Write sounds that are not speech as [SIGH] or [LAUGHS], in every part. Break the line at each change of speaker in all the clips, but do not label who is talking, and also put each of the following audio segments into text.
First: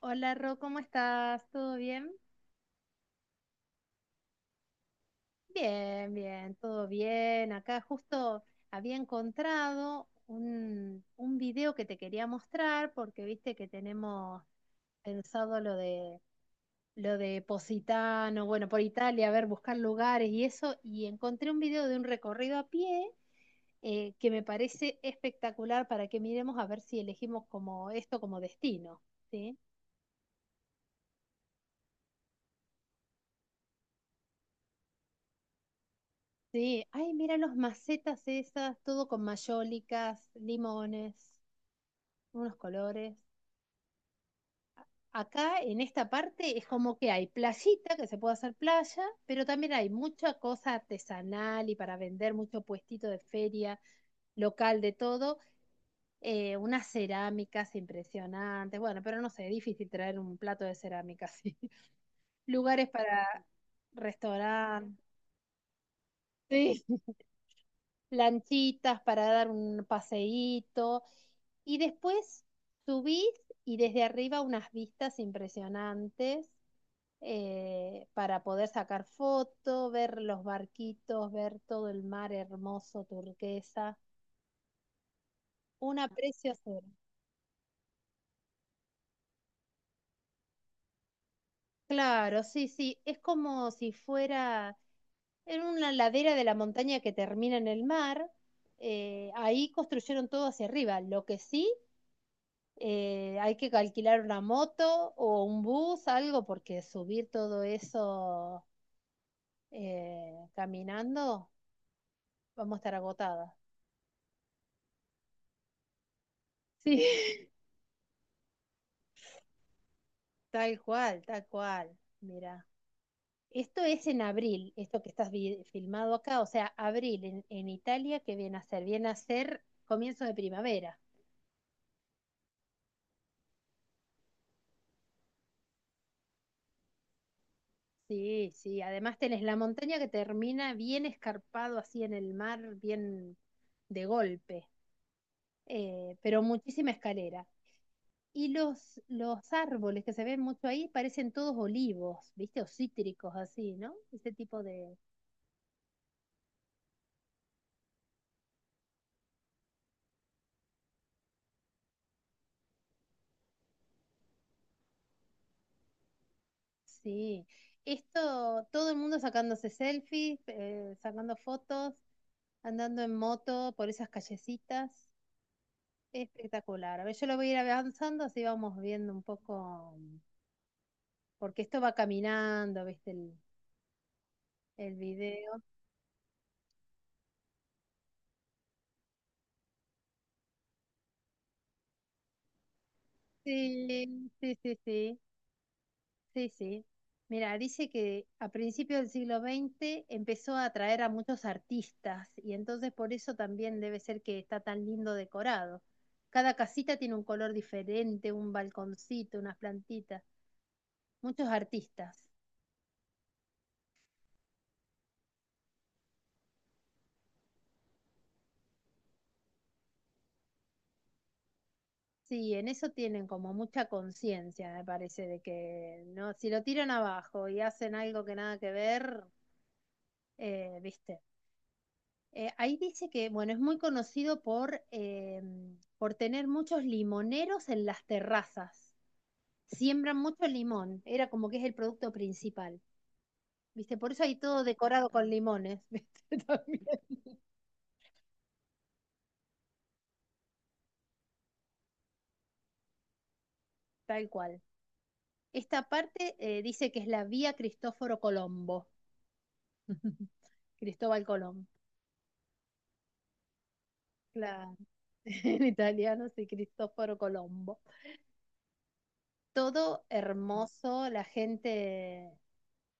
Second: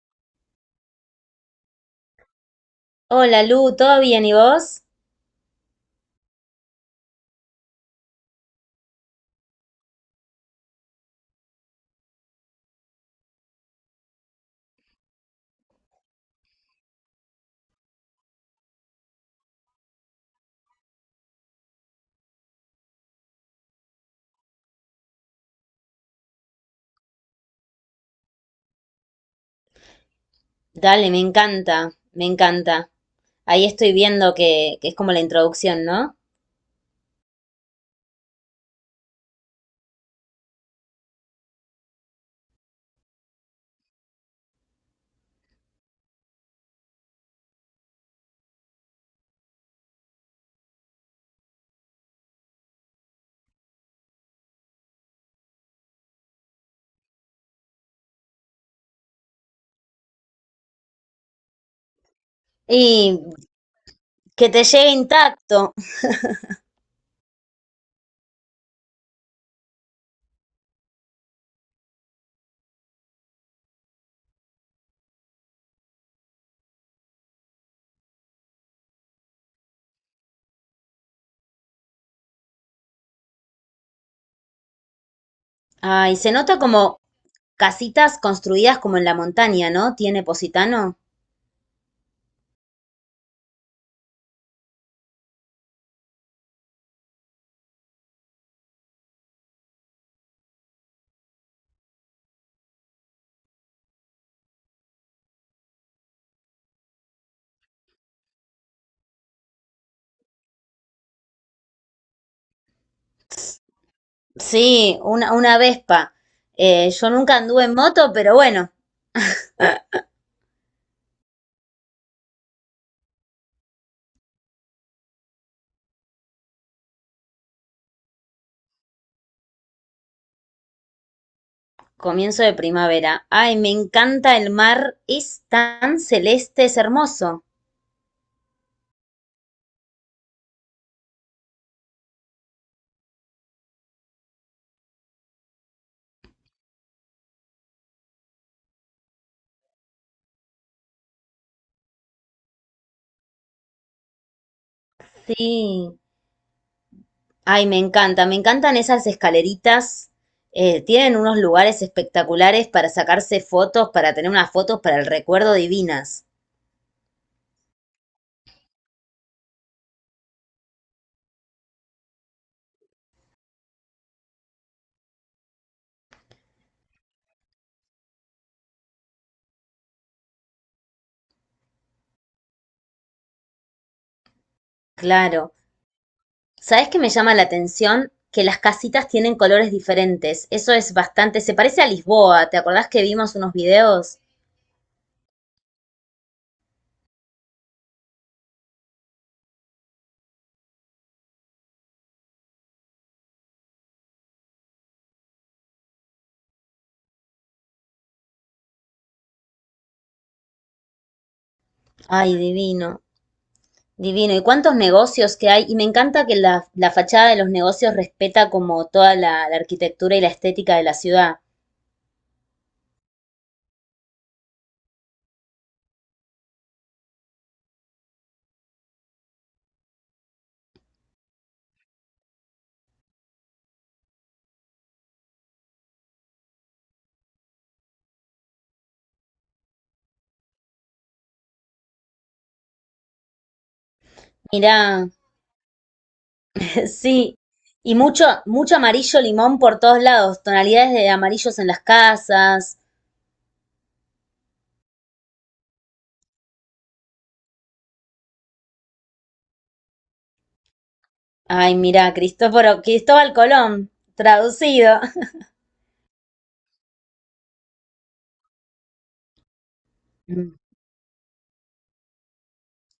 Hola Ro, ¿cómo estás? ¿Todo bien?
Hola Lu, ¿todo bien y vos?
Bien, bien, todo bien. Acá justo había encontrado un video que te quería mostrar porque viste que tenemos pensado lo de Positano, bueno, por Italia, a ver, buscar lugares y eso, y encontré un video de un recorrido a pie que me parece espectacular para que miremos a ver si elegimos como esto como destino, ¿sí?
Dale, me encanta, me encanta. Ahí estoy viendo que es como la introducción, ¿no?
Sí, ay, mira los macetas esas, todo con mayólicas, limones, unos colores. Acá en esta parte es como que hay playita, que se puede hacer playa, pero también hay mucha cosa artesanal y para vender, mucho puestito de feria, local de todo, unas cerámicas impresionantes. Bueno, pero no sé, es difícil traer un plato de cerámica. [LAUGHS] Sí. Lugares
Y
para
que te llegue
restaurantes.
intacto.
Lanchitas para dar un paseíto. Y después subís y desde arriba unas vistas impresionantes, para poder sacar foto, ver los barquitos, ver todo el mar hermoso, turquesa. Una
Ay, se nota
preciosura.
como casitas construidas como en la montaña, ¿no? ¿Tiene Positano?
Claro, sí, sí. Es como si fuera en una ladera de la montaña que termina en el mar. Ahí construyeron todo hacia arriba. Lo que sí, hay que alquilar una moto o un bus, algo, porque subir todo eso caminando, vamos a estar agotadas.
Sí, una Vespa. Eh,
Sí.
yo nunca
[LAUGHS]
anduve en moto, pero bueno,
Tal cual, tal cual. Mira, esto es en abril, esto que estás filmado acá, o sea, abril en Italia, ¿qué viene a ser? Viene a ser comienzo de primavera.
comienzo de primavera. Ay, me encanta el mar, es tan celeste, es hermoso.
Sí, sí, además tenés la montaña que termina bien escarpado así en el mar, bien de golpe, pero muchísima escalera. Y los árboles que se ven mucho ahí parecen todos olivos, ¿viste? O cítricos, así, ¿no? Ese tipo de...
Sí. Ay, me encanta, me encantan esas escaleritas. Tienen unos lugares espectaculares para sacarse fotos, para tener unas fotos para el recuerdo divinas.
Sí. Esto, todo el mundo sacándose selfies, sacando fotos, andando en moto por esas callecitas. Espectacular. A ver, yo lo voy a ir avanzando, así vamos viendo un poco, porque esto va caminando, ¿viste? El
Claro.
video.
¿Sabes qué me llama la atención? Que las casitas tienen colores diferentes. Eso es bastante, se parece a Lisboa. ¿Te acordás que vimos unos videos?
Sí, sí, sí, sí. Sí, sí. Mira, dice que a principios del siglo XX empezó a atraer a muchos artistas y entonces por eso también debe ser que está tan lindo decorado. Cada casita tiene un color diferente, un balconcito, unas plantitas, muchos artistas.
Ay, divino, divino. ¿Y cuántos negocios que hay? Y me encanta que la fachada de los negocios respeta como toda la arquitectura y la estética de la ciudad.
Sí, en eso tienen como mucha conciencia, me parece, de que no, si lo tiran abajo y hacen algo que nada que ver, viste. Ahí dice que, bueno, es muy conocido por tener muchos limoneros en las terrazas. Siembran mucho limón, era como que es el producto principal, ¿viste? Por eso hay todo
Mirá,
decorado con limones, [LAUGHS] ¿viste? También,
sí, y mucho, mucho amarillo limón por todos lados, tonalidades de amarillos en las casas.
tal cual. Esta parte dice que es la vía Cristóforo Colombo, [LAUGHS] Cristóbal Colón,
Ay, mira, Cristóforo, Cristóbal Colón,
claro,
traducido. [LAUGHS]
[LAUGHS] en italiano sí, Cristóforo Colombo. Todo
Mm.
hermoso, la gente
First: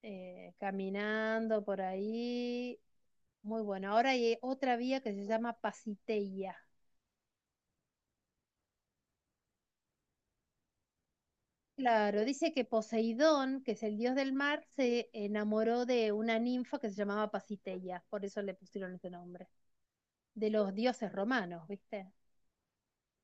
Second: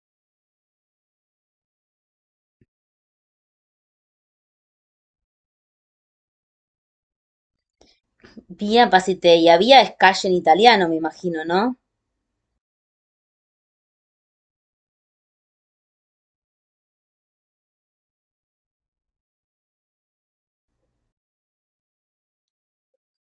caminando por ahí. Muy bueno. Ahora hay otra vía que se llama Pasiteia.
Vía Pasiteia, vía es calle en italiano, me imagino, ¿no?
Claro, dice que Poseidón, que es el dios del mar, se enamoró de una ninfa que se llamaba Pasiteia, por eso le pusieron ese nombre. De los dioses romanos, ¿viste?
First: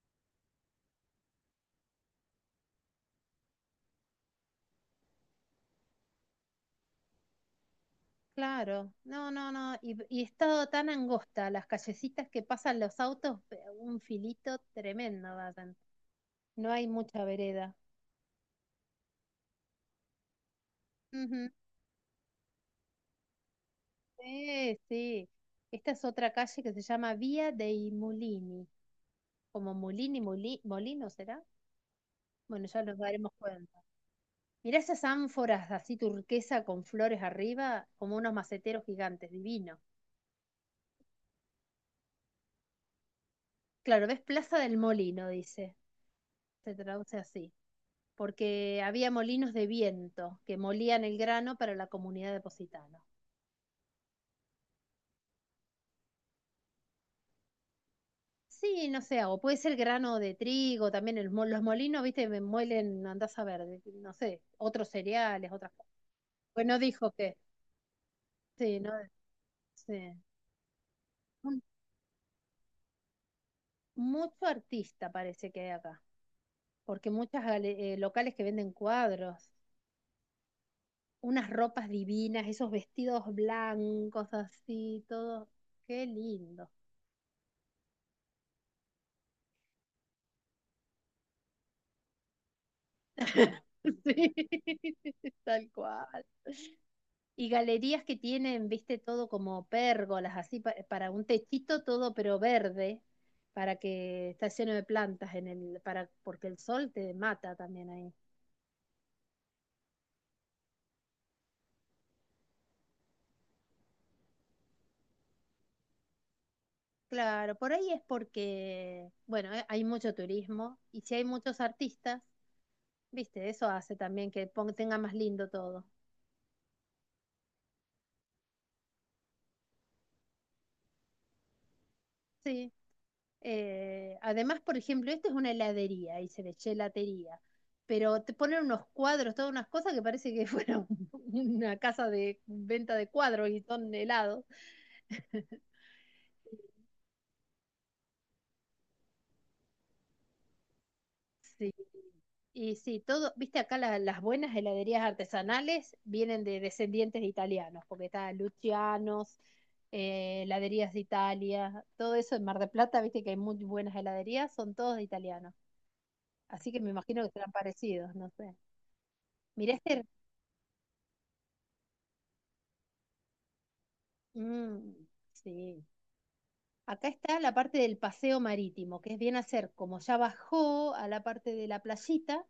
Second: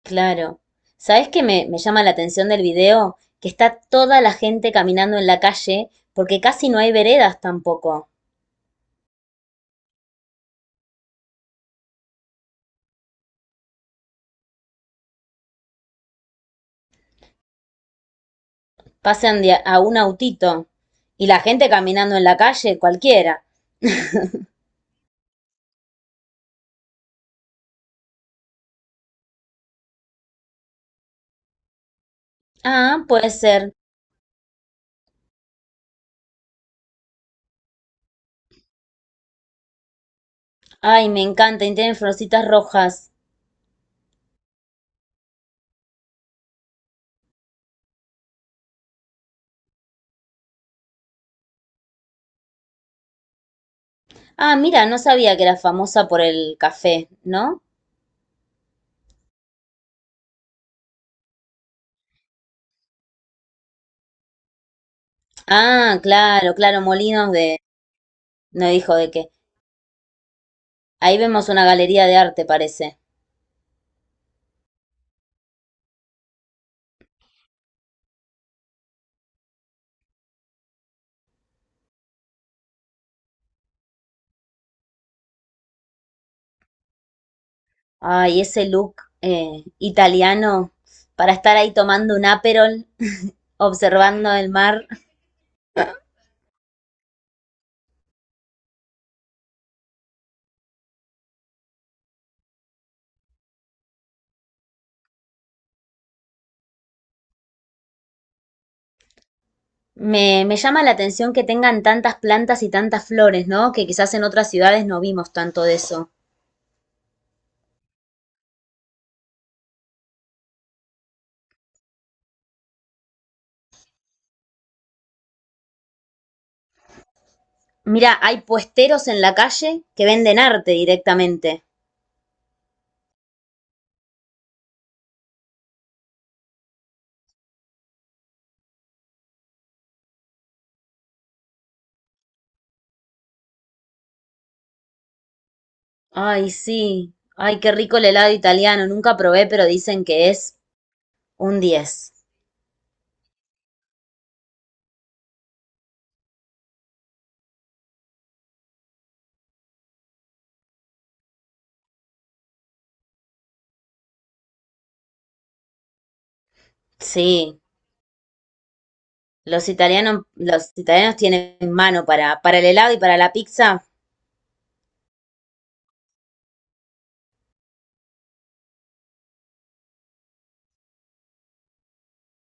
Claro. ¿Sabes qué me llama la atención del video? Que está toda la gente caminando en la calle, porque casi no hay veredas tampoco.
Claro, no, no, no. Y estado tan angosta, las callecitas que pasan los autos, un filito tremendo, hacen. No hay mucha vereda.
Pasan a un autito. Y la
Ujú.
gente caminando en la calle, cualquiera.
Sí, sí. Esta es otra calle que se llama Vía dei Mulini. Como Mulini, Molino, ¿será? Bueno, ya nos
Ah, puede
daremos
ser.
cuenta. Mirá esas ánforas así turquesa con flores arriba, como unos maceteros gigantes, divino.
Ay, me encanta, y tienen florcitas rojas.
Claro, ves Plaza del Molino, dice. Se traduce así. Porque había molinos de viento que molían el grano para la comunidad de Positano.
Ah, mira, no sabía que era famosa por el café, ¿no?
Sí, no sé, o puede ser grano de trigo, también el los molinos, viste, me muelen, no andás a ver, no sé, otros cereales, otras cosas.
Ah, claro,
Pues no
claro,
dijo
molinos
que,
de... No
sí, no,
dijo de qué.
sí.
Ahí vemos
Un-
una galería de arte, parece.
Mucho artista parece que hay acá, porque muchas locales que venden cuadros, unas ropas divinas, esos vestidos blancos así, todo, qué lindo.
Ay, ese look italiano para estar ahí tomando un Aperol,
[LAUGHS]
observando
Sí,
el mar.
[LAUGHS] tal cual. Y galerías que tienen, viste, todo como pérgolas, así para un techito todo, pero verde, para que está lleno de plantas en el, para, porque el sol te mata también ahí.
Me llama la atención que tengan tantas plantas y tantas flores, ¿no? Que quizás en otras ciudades no vimos tanto de eso.
Claro, por ahí es porque, bueno, hay mucho turismo y si hay muchos artistas, viste, eso hace también que tenga más lindo todo.
Mira, hay puesteros en la calle que venden arte directamente.
Sí. Además, por ejemplo, esta es una heladería y se le gelatería, pero te ponen unos cuadros, todas unas cosas que parece que [LAUGHS] fuera una casa de venta de cuadros y son helados.
Ay, sí. Ay, qué rico el helado italiano. Nunca probé, pero dicen que es un
Sí,
10.
y sí, todo, viste acá las buenas heladerías artesanales vienen de descendientes de italianos, porque está Lucianos, heladerías de Italia, todo eso en Mar del Plata, viste que hay muy buenas heladerías, son todos de italianos. Así que me imagino que serán
Sí.
parecidos, no sé. Mirá este,
Los italianos tienen mano para el helado y para la pizza.
mm, sí. Acá está la parte del paseo marítimo, que es bien hacer como ya bajó a la parte de la playita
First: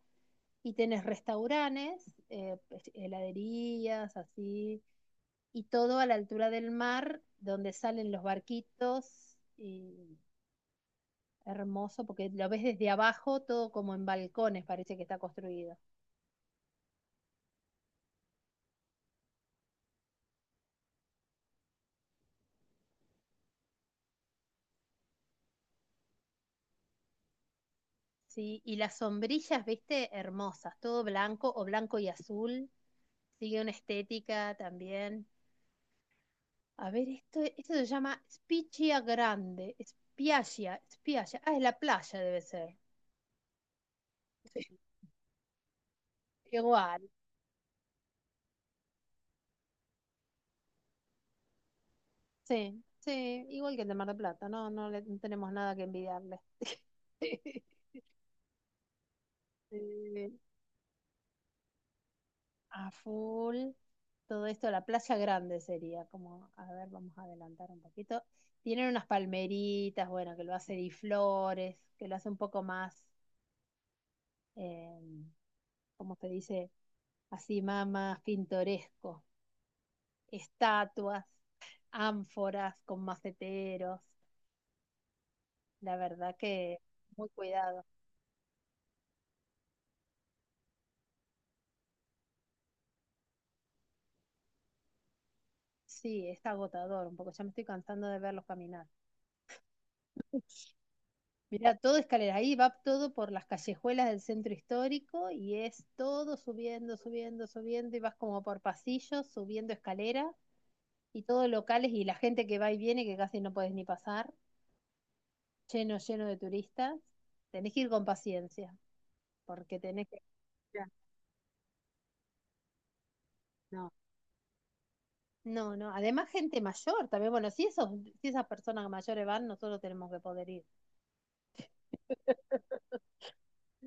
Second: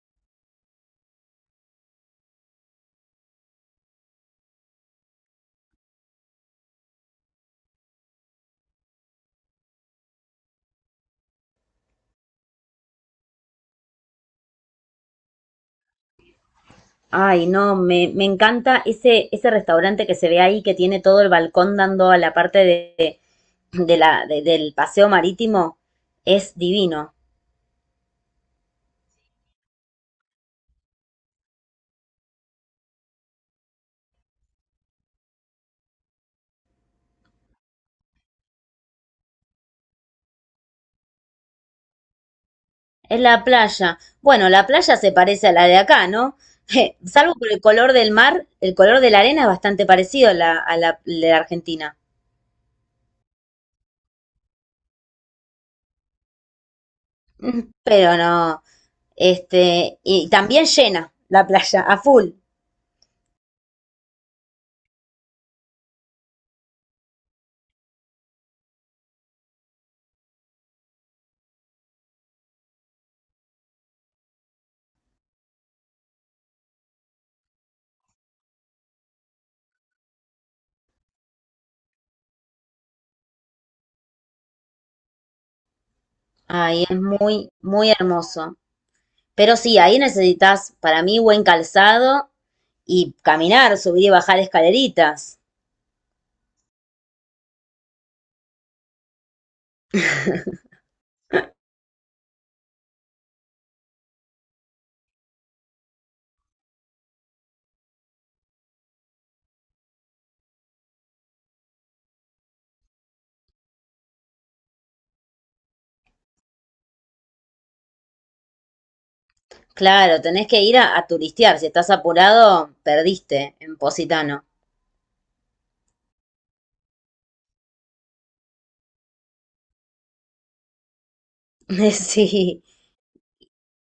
y tenés restaurantes, pues, heladerías, así, y todo a la altura del mar, donde salen los barquitos, y hermoso, porque lo ves desde abajo, todo como en balcones parece que está construido.
Ay, no, me encanta ese, ese restaurante que se ve ahí, que tiene todo el balcón dando a la parte de la, del paseo marítimo. Es divino.
Sí, y las sombrillas, viste, hermosas, todo blanco o blanco y azul, sigue una estética también. A ver, esto se llama Spiaggia Grande. Spiaggia, Spiaggia. Ah, es la playa, debe ser.
Es la playa. Bueno, la
Sí.
playa se parece a la de acá, ¿no?
Igual.
[LAUGHS] Salvo por el color del mar, el color de la arena es bastante parecido a la de Argentina.
Sí, sí, igual que el de Mar del Plata. No, no, no tenemos nada que envidiarle. [LAUGHS]
[LAUGHS] Pero no, este, y
Eh,
también llena la playa, a full.
a full. Todo esto, la playa grande sería como, a ver, vamos a adelantar un poquito. Tienen unas palmeritas, bueno, que lo hace Di Flores, que lo hace un poco más, eh, ¿cómo se dice? Así más, más pintoresco. Estatuas, ánforas con maceteros, la verdad que
Ay, es
muy
muy,
cuidado.
muy hermoso. Pero sí, ahí necesitas, para mí, buen calzado y caminar, subir y bajar escaleritas.
Sí, es agotador un poco, ya me estoy cansando de verlos caminar. [LAUGHS] Mirá, todo escalera, ahí va todo por las callejuelas del centro histórico y es todo subiendo, subiendo, subiendo y vas como por pasillos, subiendo escalera y todos locales y la gente que va y viene que casi no puedes ni pasar, lleno, lleno de turistas. Tenés que ir con paciencia porque tenés
Claro,
que...
tenés que ir
Ya.
a turistear. Si estás apurado, perdiste en
No.
Positano.
No, no. Además, gente mayor también. Bueno, si esas personas mayores van, nosotros tenemos que poder ir.
[LAUGHS] Sí.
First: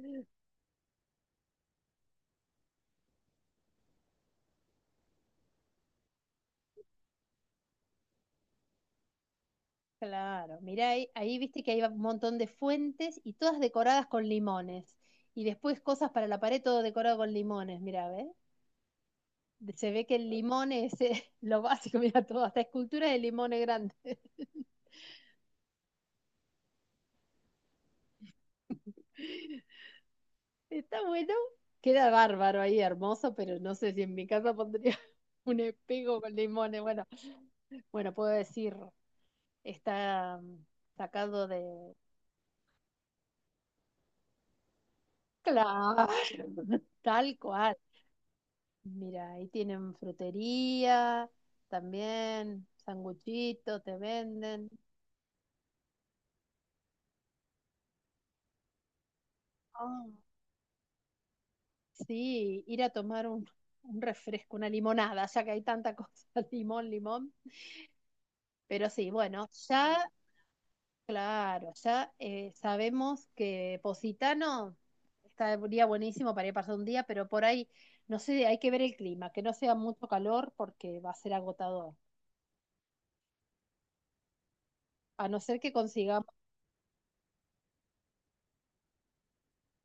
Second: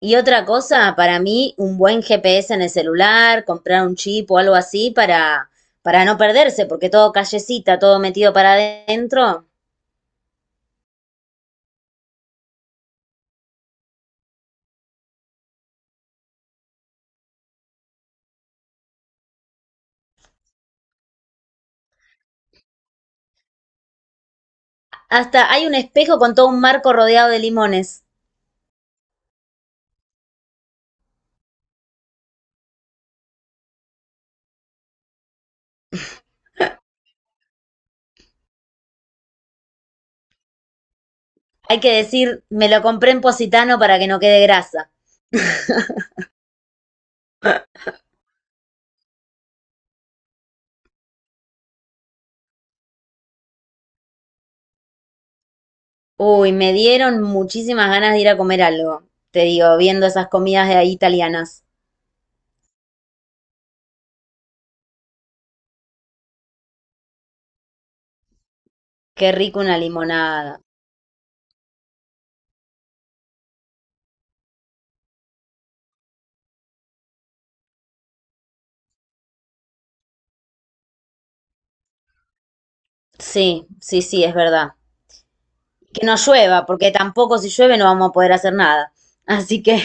Y otra cosa, para mí, un buen GPS en el celular, comprar un chip o algo así para no perderse, porque todo callecita, todo metido para adentro.
Claro. Mirá, ahí viste que hay un montón de fuentes y todas decoradas con limones. Y después cosas para la pared, todo decorado con limones. Mirá, ¿ves? Se ve que el limón es [LAUGHS] lo básico, mira todo, hasta esculturas de limones grandes. [LAUGHS]
Hasta hay un espejo con todo un marco rodeado de limones.
Está bueno, queda bárbaro ahí, hermoso, pero no sé si en mi casa pondría [LAUGHS] un espejo con limones. Bueno, bueno, puedo decir, está sacado
Hay que
de.
decir, me lo compré en Positano para que no quede grasa.
Claro, [LAUGHS] tal cual. Mira, ahí tienen frutería, también sanguchito, te venden.
Uy, me dieron muchísimas ganas de ir a comer algo. Te digo, viendo
Ah,
esas comidas de ahí italianas.
sí, ir a tomar un refresco, una limonada, ya que hay tanta cosa, [LAUGHS] limón, limón. Pero sí,
Qué
bueno,
rico una
ya,
limonada.
claro, ya sabemos que Positano estaría buenísimo para ir a pasar un día, pero por ahí, no sé, hay que ver el clima, que no sea mucho calor porque va a ser agotador.
Sí, sí, sí, es verdad.
A no ser que
Que no
consigamos.
llueva, porque tampoco si llueve no vamos a poder hacer nada. Así que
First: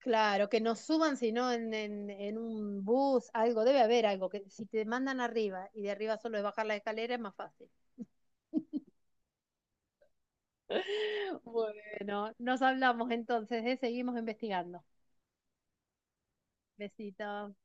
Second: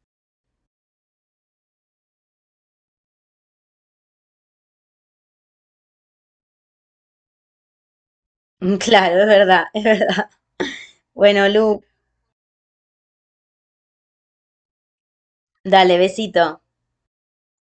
Claro, que no suban, sino en un bus, algo, debe haber algo, que si te mandan arriba y de arriba solo es bajar la escalera es más fácil.
[LAUGHS] Claro, es verdad, es verdad.
[LAUGHS]
Bueno, Lu,
Bueno, nos hablamos entonces, ¿eh? Seguimos investigando.
dale, besito.
Besitos.